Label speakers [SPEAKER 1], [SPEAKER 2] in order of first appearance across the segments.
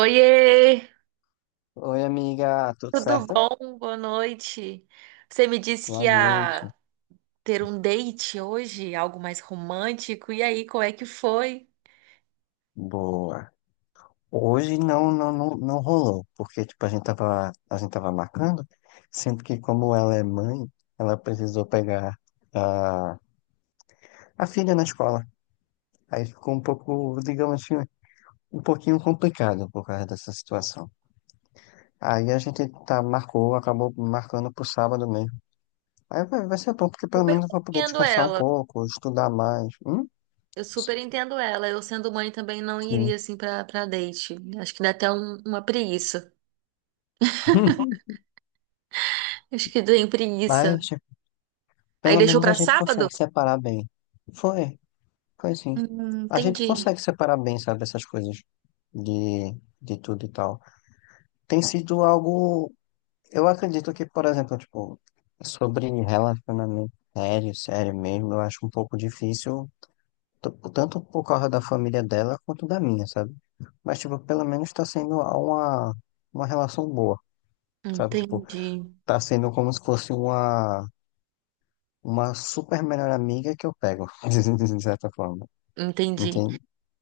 [SPEAKER 1] Oiê,
[SPEAKER 2] Oi, amiga, tudo
[SPEAKER 1] tudo
[SPEAKER 2] certo?
[SPEAKER 1] bom? Boa noite. Você me disse que
[SPEAKER 2] Boa noite.
[SPEAKER 1] ia ter um date hoje, algo mais romântico. E aí, qual é que foi?
[SPEAKER 2] Boa. Hoje não rolou, porque tipo, a gente tava marcando, sendo que como ela é mãe, ela precisou pegar a, a filha na escola. Aí ficou um pouco, digamos assim, um pouquinho complicado por causa dessa situação. Aí a gente acabou marcando pro sábado mesmo. Aí vai ser bom, porque pelo
[SPEAKER 1] Super
[SPEAKER 2] menos eu vou poder
[SPEAKER 1] compreendo
[SPEAKER 2] descansar um
[SPEAKER 1] ela.
[SPEAKER 2] pouco, estudar mais. Hum?
[SPEAKER 1] Eu super entendo ela. Eu sendo mãe também não
[SPEAKER 2] Sim.
[SPEAKER 1] iria assim pra para date. Acho que dá até uma preguiça. Acho que deu preguiça.
[SPEAKER 2] Mas
[SPEAKER 1] Aí
[SPEAKER 2] pelo
[SPEAKER 1] deixou
[SPEAKER 2] menos a
[SPEAKER 1] pra
[SPEAKER 2] gente
[SPEAKER 1] sábado?
[SPEAKER 2] consegue separar bem. Foi, foi sim. A gente
[SPEAKER 1] Entendi.
[SPEAKER 2] consegue separar bem, sabe, essas coisas de, de tudo e tal. Tem sido algo, eu acredito que, por exemplo, tipo, sobre relacionamento sério, sério mesmo, eu acho um pouco difícil, tanto por causa da família dela quanto da minha, sabe? Mas, tipo, pelo menos tá sendo uma relação boa, sabe? Tipo,
[SPEAKER 1] Entendi,
[SPEAKER 2] tá sendo como se fosse uma super melhor amiga que eu pego, de certa forma.
[SPEAKER 1] entendi.
[SPEAKER 2] Entende?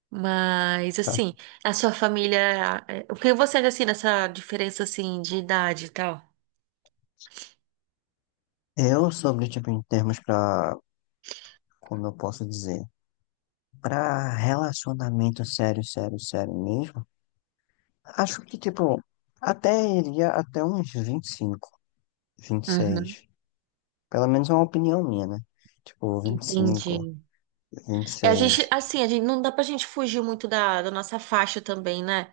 [SPEAKER 1] Mas
[SPEAKER 2] Tá.
[SPEAKER 1] assim, a sua família, o que você acha assim dessa diferença assim de idade e tal?
[SPEAKER 2] Eu sobre, tipo, em termos pra, como eu posso dizer, pra relacionamento sério, sério, sério mesmo, acho que, tipo, até iria até uns 25,
[SPEAKER 1] Uhum,
[SPEAKER 2] seis. Pelo menos é uma opinião minha, né? Tipo,
[SPEAKER 1] entendi.
[SPEAKER 2] 25,
[SPEAKER 1] É, a
[SPEAKER 2] seis.
[SPEAKER 1] gente, assim, a gente, não dá pra gente fugir muito da nossa faixa também, né?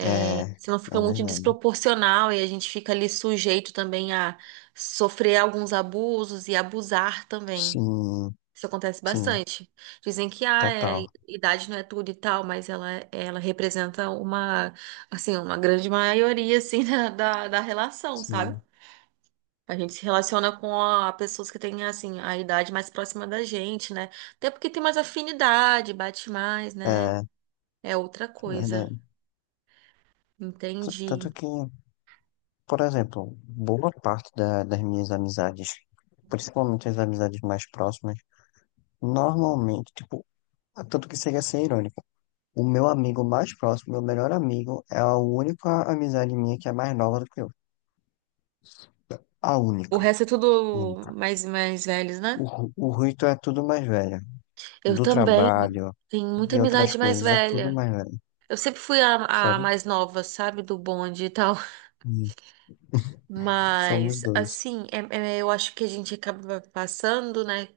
[SPEAKER 2] É,
[SPEAKER 1] senão fica
[SPEAKER 2] é
[SPEAKER 1] muito
[SPEAKER 2] verdade.
[SPEAKER 1] desproporcional e a gente fica ali sujeito também a sofrer alguns abusos e abusar também.
[SPEAKER 2] Sim,
[SPEAKER 1] Isso acontece
[SPEAKER 2] sim,
[SPEAKER 1] bastante. Dizem que ah, é,
[SPEAKER 2] total.
[SPEAKER 1] idade não é tudo e tal, mas ela representa uma, assim, uma grande maioria, assim, da relação, sabe?
[SPEAKER 2] Sim,
[SPEAKER 1] A gente se relaciona com a, pessoas que têm, assim, a idade mais próxima da gente, né? Até porque tem mais afinidade, bate mais,
[SPEAKER 2] é,
[SPEAKER 1] né?
[SPEAKER 2] é
[SPEAKER 1] É outra coisa.
[SPEAKER 2] verdade. T-
[SPEAKER 1] Entendi.
[SPEAKER 2] Tanto que, por exemplo, boa parte das minhas amizades, principalmente as amizades mais próximas, normalmente, tipo, tanto que chega a ser irônico, o meu amigo mais próximo, meu melhor amigo, é a única amizade minha que é mais nova do que eu. A
[SPEAKER 1] O
[SPEAKER 2] única,
[SPEAKER 1] resto é tudo
[SPEAKER 2] única.
[SPEAKER 1] mais velhos,
[SPEAKER 2] O,
[SPEAKER 1] né?
[SPEAKER 2] Ru- o Rito é tudo mais velho,
[SPEAKER 1] Eu
[SPEAKER 2] do
[SPEAKER 1] também
[SPEAKER 2] trabalho,
[SPEAKER 1] tenho muita
[SPEAKER 2] de outras
[SPEAKER 1] amizade mais
[SPEAKER 2] coisas, é tudo
[SPEAKER 1] velha.
[SPEAKER 2] mais velho,
[SPEAKER 1] Eu sempre fui a
[SPEAKER 2] sabe?
[SPEAKER 1] mais nova, sabe? Do bonde e tal.
[SPEAKER 2] Hum. Somos
[SPEAKER 1] Mas,
[SPEAKER 2] dois,
[SPEAKER 1] assim, eu acho que a gente acaba passando, né?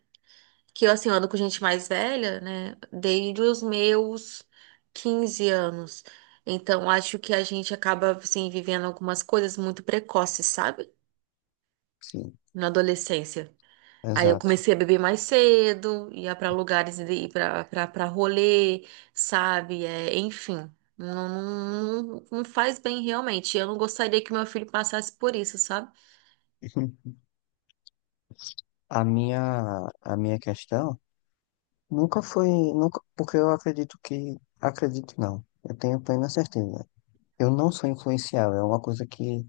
[SPEAKER 1] Que eu, assim, eu ando com gente mais velha, né? Desde os meus 15 anos. Então, acho que a gente acaba, assim, vivendo algumas coisas muito precoces, sabe?
[SPEAKER 2] sim,
[SPEAKER 1] Na adolescência. Aí eu
[SPEAKER 2] exato.
[SPEAKER 1] comecei a beber mais cedo, ia pra lugares, ir pra rolê, sabe? É, enfim, não, não, não não faz bem realmente. Eu não gostaria que meu filho passasse por isso, sabe?
[SPEAKER 2] A minha questão nunca foi, nunca, porque eu acredito que, acredito não, eu tenho plena certeza. Eu não sou influenciável, é uma coisa que,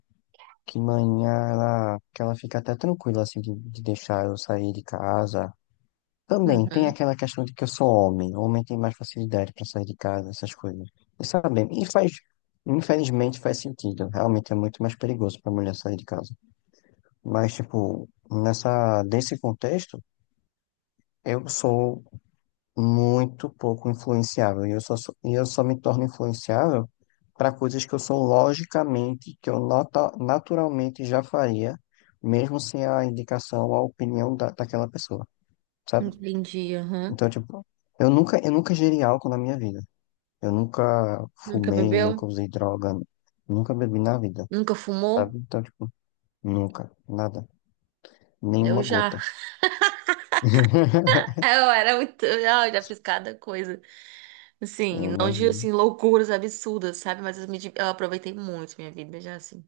[SPEAKER 2] que manhã ela, que ela fica até tranquila, assim, de deixar eu sair de casa. Também tem
[SPEAKER 1] Uhum,
[SPEAKER 2] aquela questão de que eu sou homem, homem tem mais facilidade para sair de casa, essas coisas. E sabe, e faz, infelizmente faz sentido, realmente é muito mais perigoso para mulher sair de casa. Mas, tipo, nessa, desse contexto, eu sou muito pouco influenciável. E eu só, sou- e eu só me torno influenciável para coisas que eu sou logicamente, que eu nota, naturalmente já faria, mesmo sem a indicação ou a opinião daquela pessoa, sabe?
[SPEAKER 1] entendi, aham.
[SPEAKER 2] Então, tipo, eu nunca gerei álcool na minha vida. Eu nunca
[SPEAKER 1] Nunca
[SPEAKER 2] fumei, nunca
[SPEAKER 1] bebeu?
[SPEAKER 2] usei droga, nunca bebi na vida,
[SPEAKER 1] Nunca fumou?
[SPEAKER 2] sabe? Então, tipo, nunca, nada,
[SPEAKER 1] Eu
[SPEAKER 2] nenhuma
[SPEAKER 1] já.
[SPEAKER 2] gota.
[SPEAKER 1] É, eu era muito. Ai, já fiz cada coisa.
[SPEAKER 2] Eu
[SPEAKER 1] Assim, não de
[SPEAKER 2] imagino.
[SPEAKER 1] assim, loucuras absurdas, sabe? Mas eu aproveitei muito minha vida, já assim.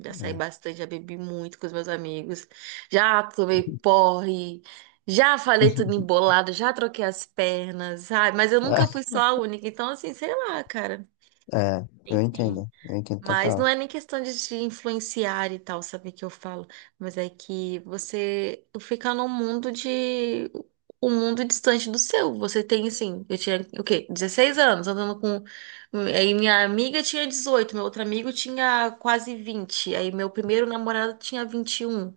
[SPEAKER 1] Já saí
[SPEAKER 2] É.
[SPEAKER 1] bastante, já bebi muito com os meus amigos. Já tomei porre. Já falei tudo embolado, já troquei as pernas, sabe? Mas eu nunca fui só a única. Então, assim, sei lá, cara.
[SPEAKER 2] É, eu
[SPEAKER 1] Enfim.
[SPEAKER 2] entendo, eu entendo
[SPEAKER 1] Mas não
[SPEAKER 2] total.
[SPEAKER 1] é nem questão de te influenciar e tal, sabe que eu falo, mas é que você fica num mundo de um mundo distante do seu. Você tem assim, eu tinha o quê? 16 anos, andando com, aí minha amiga tinha 18, meu outro amigo tinha quase 20, aí meu primeiro namorado tinha 21.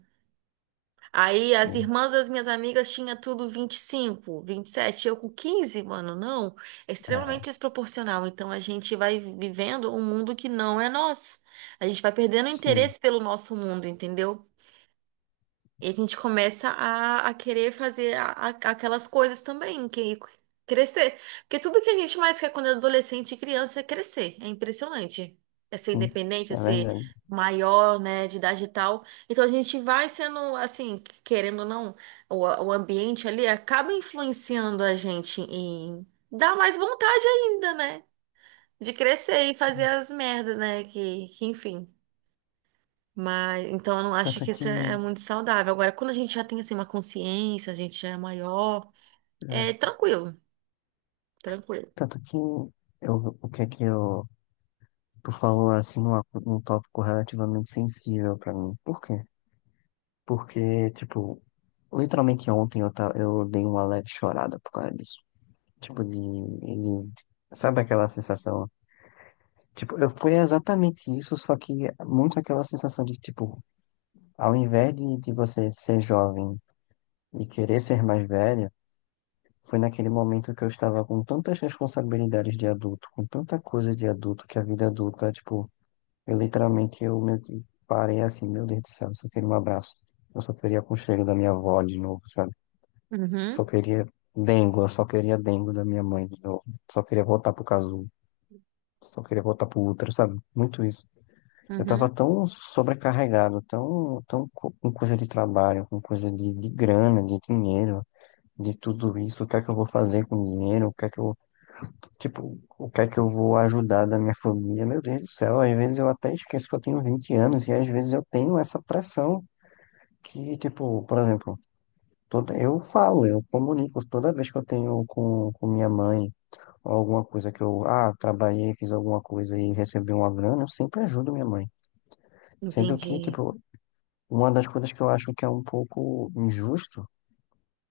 [SPEAKER 1] Aí as
[SPEAKER 2] Sim,
[SPEAKER 1] irmãs das minhas amigas tinha tudo 20, 25, 27, eu com 15, mano, não. É
[SPEAKER 2] é,
[SPEAKER 1] extremamente desproporcional. Então a gente vai vivendo um mundo que não é nosso. A gente vai perdendo
[SPEAKER 2] sim,
[SPEAKER 1] interesse pelo nosso mundo, entendeu? E a gente começa a querer fazer aquelas coisas também, que crescer. Porque tudo que a gente mais quer quando é adolescente e criança é crescer. É impressionante. É ser
[SPEAKER 2] sim,
[SPEAKER 1] independente, é
[SPEAKER 2] é
[SPEAKER 1] ser
[SPEAKER 2] verdade.
[SPEAKER 1] maior, né, de idade e tal. Então a gente vai sendo, assim, querendo ou não, o ambiente ali acaba influenciando a gente em dar mais vontade ainda, né? De crescer e fazer as merdas, né? Que enfim. Mas então eu não acho
[SPEAKER 2] Tanto
[SPEAKER 1] que
[SPEAKER 2] que,
[SPEAKER 1] isso é muito saudável. Agora, quando a gente já tem assim uma consciência, a gente já é maior, é
[SPEAKER 2] é,
[SPEAKER 1] tranquilo, tranquilo.
[SPEAKER 2] tanto que eu, o que é que eu, tu falou assim num, num tópico relativamente sensível pra mim. Por quê? Porque, tipo, literalmente ontem eu, eu dei uma leve chorada por causa disso. Tipo, de, sabe aquela sensação? Tipo, eu fui exatamente isso, só que muito aquela sensação de, tipo, ao invés de você ser jovem e querer ser mais velho, foi naquele momento que eu estava com tantas responsabilidades de adulto, com tanta coisa de adulto, que a vida adulta, tipo, eu literalmente eu meio que parei assim, meu Deus do céu, eu só queria um abraço. Eu só queria com o cheiro da minha avó de novo, sabe?
[SPEAKER 1] Uhum,
[SPEAKER 2] Só queria dengo, eu só queria dengo da minha mãe de novo. Só queria voltar pro casulo, só queria voltar pro útero, sabe? Muito isso. Eu tava
[SPEAKER 1] uhum.
[SPEAKER 2] tão sobrecarregado, tão, tão com coisa de trabalho, com coisa de grana, de dinheiro, de tudo isso. O que é que eu vou fazer com o dinheiro? O que é que eu... tipo, o que é que eu vou ajudar da minha família? Meu Deus do céu, às vezes eu até esqueço que eu tenho 20 anos e às vezes eu tenho essa pressão que, tipo, por exemplo, toda, eu falo, eu comunico toda vez que eu tenho com minha mãe ou alguma coisa que eu, ah, trabalhei, fiz alguma coisa e recebi uma grana, eu sempre ajudo minha mãe. Sendo que,
[SPEAKER 1] Entendi.
[SPEAKER 2] tipo, uma das coisas que eu acho que é um pouco injusto,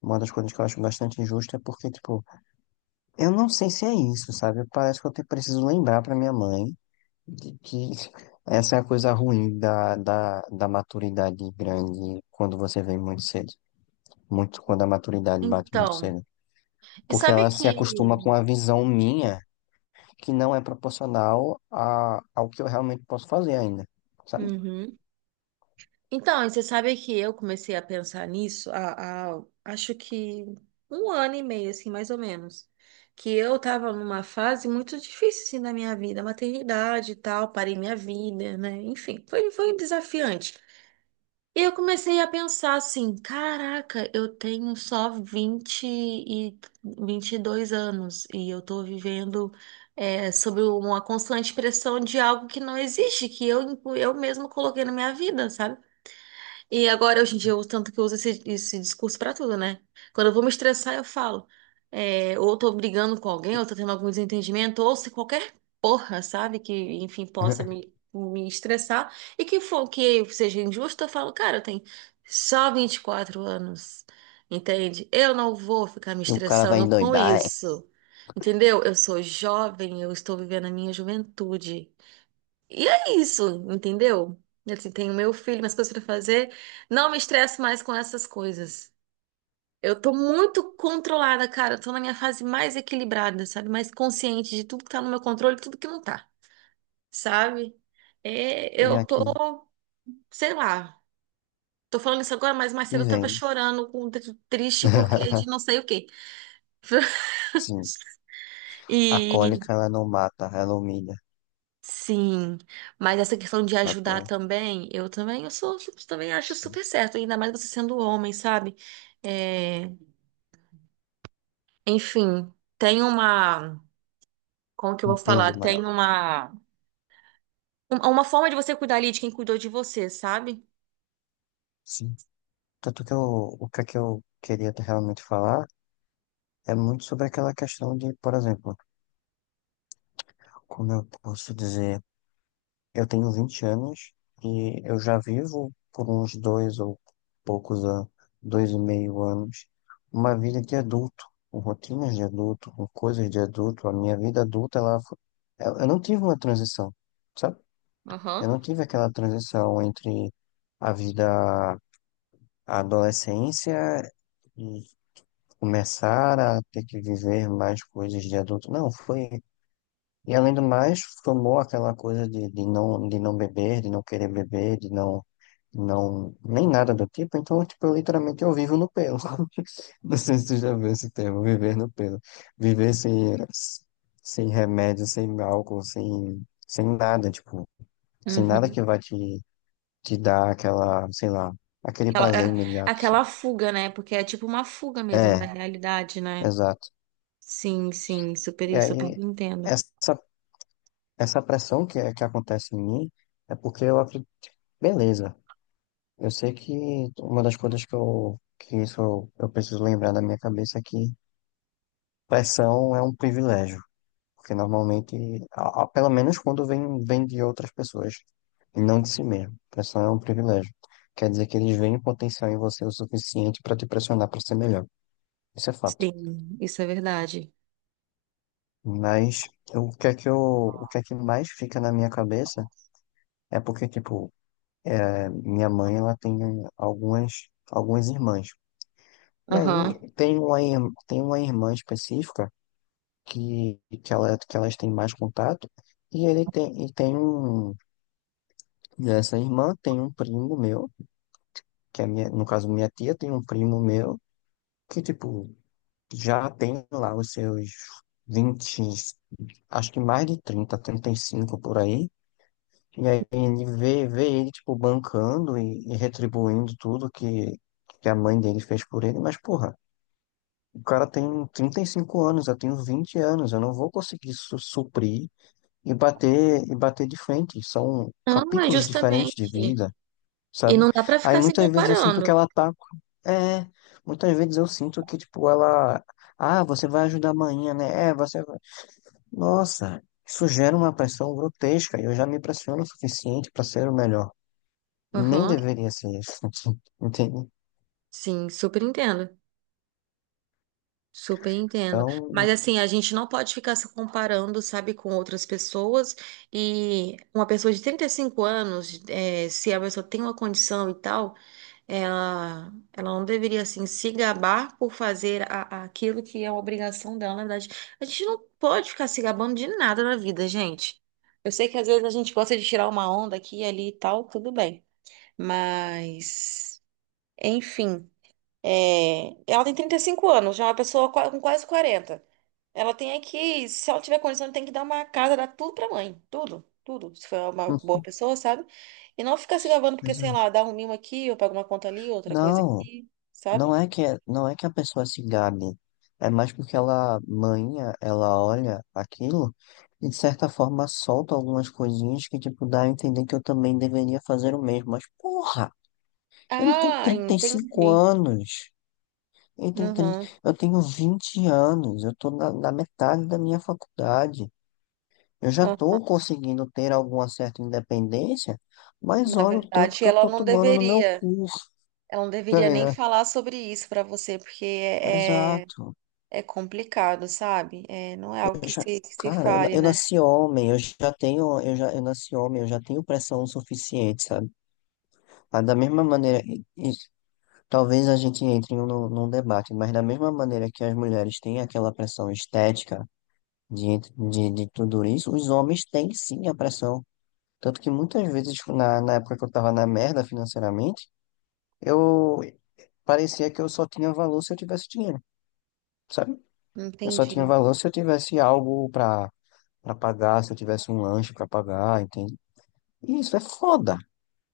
[SPEAKER 2] uma das coisas que eu acho bastante injusta é porque, tipo, eu não sei se é isso, sabe? Parece que eu preciso lembrar pra minha mãe de que essa é a coisa ruim da maturidade grande quando você vem muito cedo. Muito quando a maturidade bate muito
[SPEAKER 1] Então,
[SPEAKER 2] cedo.
[SPEAKER 1] e
[SPEAKER 2] Porque
[SPEAKER 1] sabe
[SPEAKER 2] ela se acostuma com
[SPEAKER 1] que.
[SPEAKER 2] a visão minha que não é proporcional a, ao que eu realmente posso fazer ainda, sabe?
[SPEAKER 1] Uhum. Então, e você sabe que eu comecei a pensar nisso há, acho que um ano e meio, assim, mais ou menos. Que eu tava numa fase muito difícil, assim, da minha vida, maternidade e tal, parei minha vida, né? Enfim, foi desafiante. E eu comecei a pensar assim, caraca, eu tenho só 22 anos e eu tô vivendo sob uma constante pressão de algo que não existe, que eu mesmo coloquei na minha vida, sabe? E agora, hoje em dia, eu uso tanto que eu uso esse discurso pra tudo, né? Quando eu vou me estressar, eu falo. É, ou tô brigando com alguém, ou tô tendo algum desentendimento, ou se qualquer porra, sabe? Que, enfim, possa me estressar. E que for que seja injusto, eu falo, cara, eu tenho só 24 anos, entende? Eu não vou ficar me
[SPEAKER 2] E o cara vai
[SPEAKER 1] estressando com
[SPEAKER 2] endoidar, é,
[SPEAKER 1] isso, entendeu? Eu sou jovem, eu estou vivendo a minha juventude. E é isso, entendeu? Assim, tenho meu filho, minhas coisas pra fazer. Não me estresso mais com essas coisas. Eu tô muito controlada, cara. Eu tô na minha fase mais equilibrada, sabe? Mais consciente de tudo que tá no meu controle e tudo que não tá, sabe? É,
[SPEAKER 2] vem
[SPEAKER 1] eu tô,
[SPEAKER 2] aqui
[SPEAKER 1] sei lá. Tô falando isso agora, mas mais cedo
[SPEAKER 2] e
[SPEAKER 1] eu tava
[SPEAKER 2] vem.
[SPEAKER 1] chorando, triste porque de não sei o quê.
[SPEAKER 2] Sim, a
[SPEAKER 1] E
[SPEAKER 2] cólica ela não mata, ela humilha.
[SPEAKER 1] sim, mas essa questão de
[SPEAKER 2] A
[SPEAKER 1] ajudar
[SPEAKER 2] cólica,
[SPEAKER 1] também, eu também, eu também acho
[SPEAKER 2] sim.
[SPEAKER 1] super certo, ainda mais você sendo homem, sabe? É, enfim, tem uma, como que eu
[SPEAKER 2] Um
[SPEAKER 1] vou
[SPEAKER 2] peso
[SPEAKER 1] falar?
[SPEAKER 2] maior.
[SPEAKER 1] Tem uma, uma forma de você cuidar ali de quem cuidou de você, sabe?
[SPEAKER 2] Sim. Tanto que eu, o que é que eu queria realmente falar é muito sobre aquela questão de, por exemplo, como eu posso dizer, eu tenho 20 anos e eu já vivo por uns dois ou poucos anos, 2,5 anos, uma vida de adulto, com rotinas de adulto, com coisas de adulto. A minha vida adulta, ela, eu não tive uma transição, sabe? Eu
[SPEAKER 1] Aham.
[SPEAKER 2] não tive aquela transição entre a vida, a adolescência e começar a ter que viver mais coisas de adulto. Não, foi... e além do mais, formou aquela coisa de não, de não beber, de não querer beber, de não, não, nem nada do tipo. Então, tipo, eu literalmente eu vivo no pelo. Não sei se tu já viu esse termo, viver no pelo. Viver sem, sem remédio, sem álcool, sem, sem nada, tipo, sem nada que
[SPEAKER 1] Uhum.
[SPEAKER 2] vai te, te dar aquela, sei lá, aquele
[SPEAKER 1] Aquela,
[SPEAKER 2] prazer imediato assim.
[SPEAKER 1] aquela fuga, né? Porque é tipo uma fuga mesmo
[SPEAKER 2] É,
[SPEAKER 1] da realidade, né?
[SPEAKER 2] exato.
[SPEAKER 1] Sim, sim,
[SPEAKER 2] E
[SPEAKER 1] super, super
[SPEAKER 2] aí,
[SPEAKER 1] entendo.
[SPEAKER 2] essa, essa pressão que, é, que acontece em mim é porque eu acredito, beleza. Eu sei que uma das coisas que eu, que isso eu preciso lembrar da minha cabeça é que pressão é um privilégio, porque normalmente, pelo menos quando vem, vem de outras pessoas, e não de si mesmo. Pressão é um privilégio. Quer dizer que eles veem potencial em você o suficiente para te pressionar para ser melhor. Isso é fato.
[SPEAKER 1] Sim, isso é verdade.
[SPEAKER 2] Mas eu, o que é que eu, o que é que mais fica na minha cabeça é porque, tipo, é, minha mãe, ela tem algumas, algumas irmãs. E
[SPEAKER 1] Aham.
[SPEAKER 2] aí tem uma irmã específica que, ela, que elas têm mais contato. E ele tem, e tem um, essa irmã tem um primo meu, que é minha, no caso minha tia tem um primo meu, que tipo, já tem lá os seus 20, acho que mais de trinta, trinta e cinco por aí. E aí ele vê, vê ele, tipo, bancando e retribuindo tudo que a mãe dele fez por ele, mas porra. O cara tem 35 anos, eu tenho 20 anos, eu não vou conseguir suprir e bater de frente. São
[SPEAKER 1] Não, é
[SPEAKER 2] capítulos diferentes de
[SPEAKER 1] justamente.
[SPEAKER 2] vida,
[SPEAKER 1] E
[SPEAKER 2] sabe?
[SPEAKER 1] não dá pra
[SPEAKER 2] Aí
[SPEAKER 1] ficar se
[SPEAKER 2] muitas vezes eu sinto que
[SPEAKER 1] comparando.
[SPEAKER 2] ela tá. É, muitas vezes eu sinto que, tipo, ela... ah, você vai ajudar amanhã, né? É, você vai. Nossa, isso gera uma pressão grotesca. E eu já me pressiono o suficiente para ser o melhor. Nem
[SPEAKER 1] Aham.
[SPEAKER 2] deveria ser isso, entende?
[SPEAKER 1] Sim, super entendo. Super entendo.
[SPEAKER 2] Então,
[SPEAKER 1] Mas assim, a gente não pode ficar se comparando, sabe, com outras pessoas. E uma pessoa de 35 anos, se a pessoa tem uma condição e tal, ela não deveria, assim, se gabar por fazer aquilo que é uma obrigação dela, na verdade. A gente não pode ficar se gabando de nada na vida, gente. Eu sei que às vezes a gente gosta de tirar uma onda aqui e ali e tal, tudo bem. Mas. Enfim, é, ela tem 35 anos, já é uma pessoa com quase 40. Ela tem é que, se ela tiver condição, tem que dar uma casa, dar tudo pra mãe. Tudo, tudo. Se for uma
[SPEAKER 2] hum,
[SPEAKER 1] boa pessoa, sabe? E não ficar se gabando porque, sei
[SPEAKER 2] exato.
[SPEAKER 1] lá, dá um mimo aqui, ou pago uma conta ali, outra coisa
[SPEAKER 2] Não.
[SPEAKER 1] aqui, sabe?
[SPEAKER 2] Não é que, é, não é que a pessoa se gabe, é mais porque ela, manha, ela olha aquilo e de certa forma solta algumas coisinhas que, tipo, dá a entender que eu também deveria fazer o mesmo. Mas, porra, ele tem
[SPEAKER 1] Ah,
[SPEAKER 2] 35
[SPEAKER 1] entendi.
[SPEAKER 2] anos, ele tem 30,
[SPEAKER 1] Uhum.
[SPEAKER 2] eu tenho 20 anos, eu tô na, na metade da minha faculdade. Eu já
[SPEAKER 1] Uhum.
[SPEAKER 2] tô conseguindo ter alguma certa independência, mas
[SPEAKER 1] Na
[SPEAKER 2] olha o tanto
[SPEAKER 1] verdade,
[SPEAKER 2] que eu
[SPEAKER 1] ela
[SPEAKER 2] tô
[SPEAKER 1] não
[SPEAKER 2] tomando no meu
[SPEAKER 1] deveria.
[SPEAKER 2] cu,
[SPEAKER 1] Ela não
[SPEAKER 2] tá
[SPEAKER 1] deveria nem
[SPEAKER 2] ligado?
[SPEAKER 1] falar sobre isso pra você, porque é,
[SPEAKER 2] Exato.
[SPEAKER 1] é complicado, sabe? É, não é algo
[SPEAKER 2] Eu já,
[SPEAKER 1] que se
[SPEAKER 2] cara,
[SPEAKER 1] fale,
[SPEAKER 2] eu
[SPEAKER 1] né?
[SPEAKER 2] nasci homem, eu já tenho, eu já, eu nasci homem, eu já tenho pressão suficiente, sabe? Mas da mesma maneira, e talvez a gente entre em num debate, mas da mesma maneira que as mulheres têm aquela pressão estética de tudo isso, os homens têm sim a pressão. Tanto que muitas vezes, tipo, na, na época que eu tava na merda financeiramente, eu parecia que eu só tinha valor se eu tivesse dinheiro, sabe? Eu só tinha
[SPEAKER 1] Entendi,
[SPEAKER 2] valor se eu tivesse algo pra para pagar, se eu tivesse um lanche para pagar, entende? E isso é foda.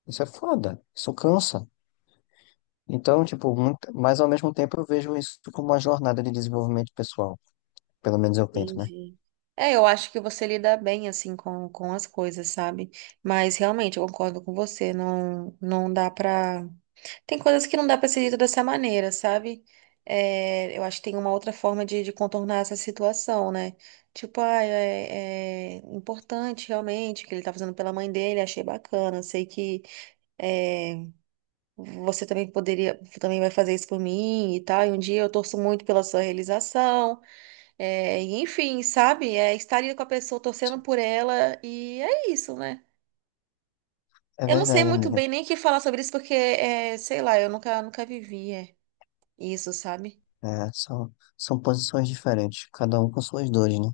[SPEAKER 2] Isso é foda. Isso cansa. Então, tipo, muito... mas ao mesmo tempo eu vejo isso como uma jornada de desenvolvimento pessoal. Pelo menos eu tento, né?
[SPEAKER 1] entendi. É, eu acho que você lida bem assim com as coisas, sabe? Mas realmente eu concordo com você, não dá pra. Tem coisas que não dá pra ser dito dessa maneira, sabe? É, eu acho que tem uma outra forma de contornar essa situação, né? Tipo, ah, é, é importante realmente o que ele tá fazendo pela mãe dele, achei bacana, sei que é, você também poderia, também vai fazer isso por mim e tal, e um dia eu torço muito pela sua realização. É, e enfim, sabe? É estar ali com a pessoa, torcendo por ela, e é isso, né?
[SPEAKER 2] É
[SPEAKER 1] Eu não sei
[SPEAKER 2] verdade,
[SPEAKER 1] muito
[SPEAKER 2] amiga.
[SPEAKER 1] bem nem o que falar sobre isso, porque, é, sei lá, eu nunca vivi é, isso, sabe?
[SPEAKER 2] É, são, são posições diferentes, cada um com suas dores, né?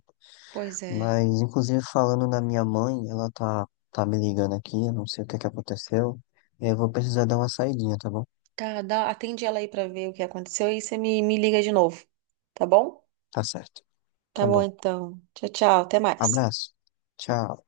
[SPEAKER 1] Pois é.
[SPEAKER 2] Mas, inclusive, falando na minha mãe, ela tá, tá me ligando aqui, eu não sei o que é que aconteceu. Eu vou precisar dar uma saidinha, tá bom?
[SPEAKER 1] Tá, dá, atende ela aí pra ver o que aconteceu e você me liga de novo, tá bom?
[SPEAKER 2] Tá certo.
[SPEAKER 1] Tá
[SPEAKER 2] Tá
[SPEAKER 1] bom,
[SPEAKER 2] bom.
[SPEAKER 1] então. Tchau, tchau, até mais.
[SPEAKER 2] Abraço. Tchau.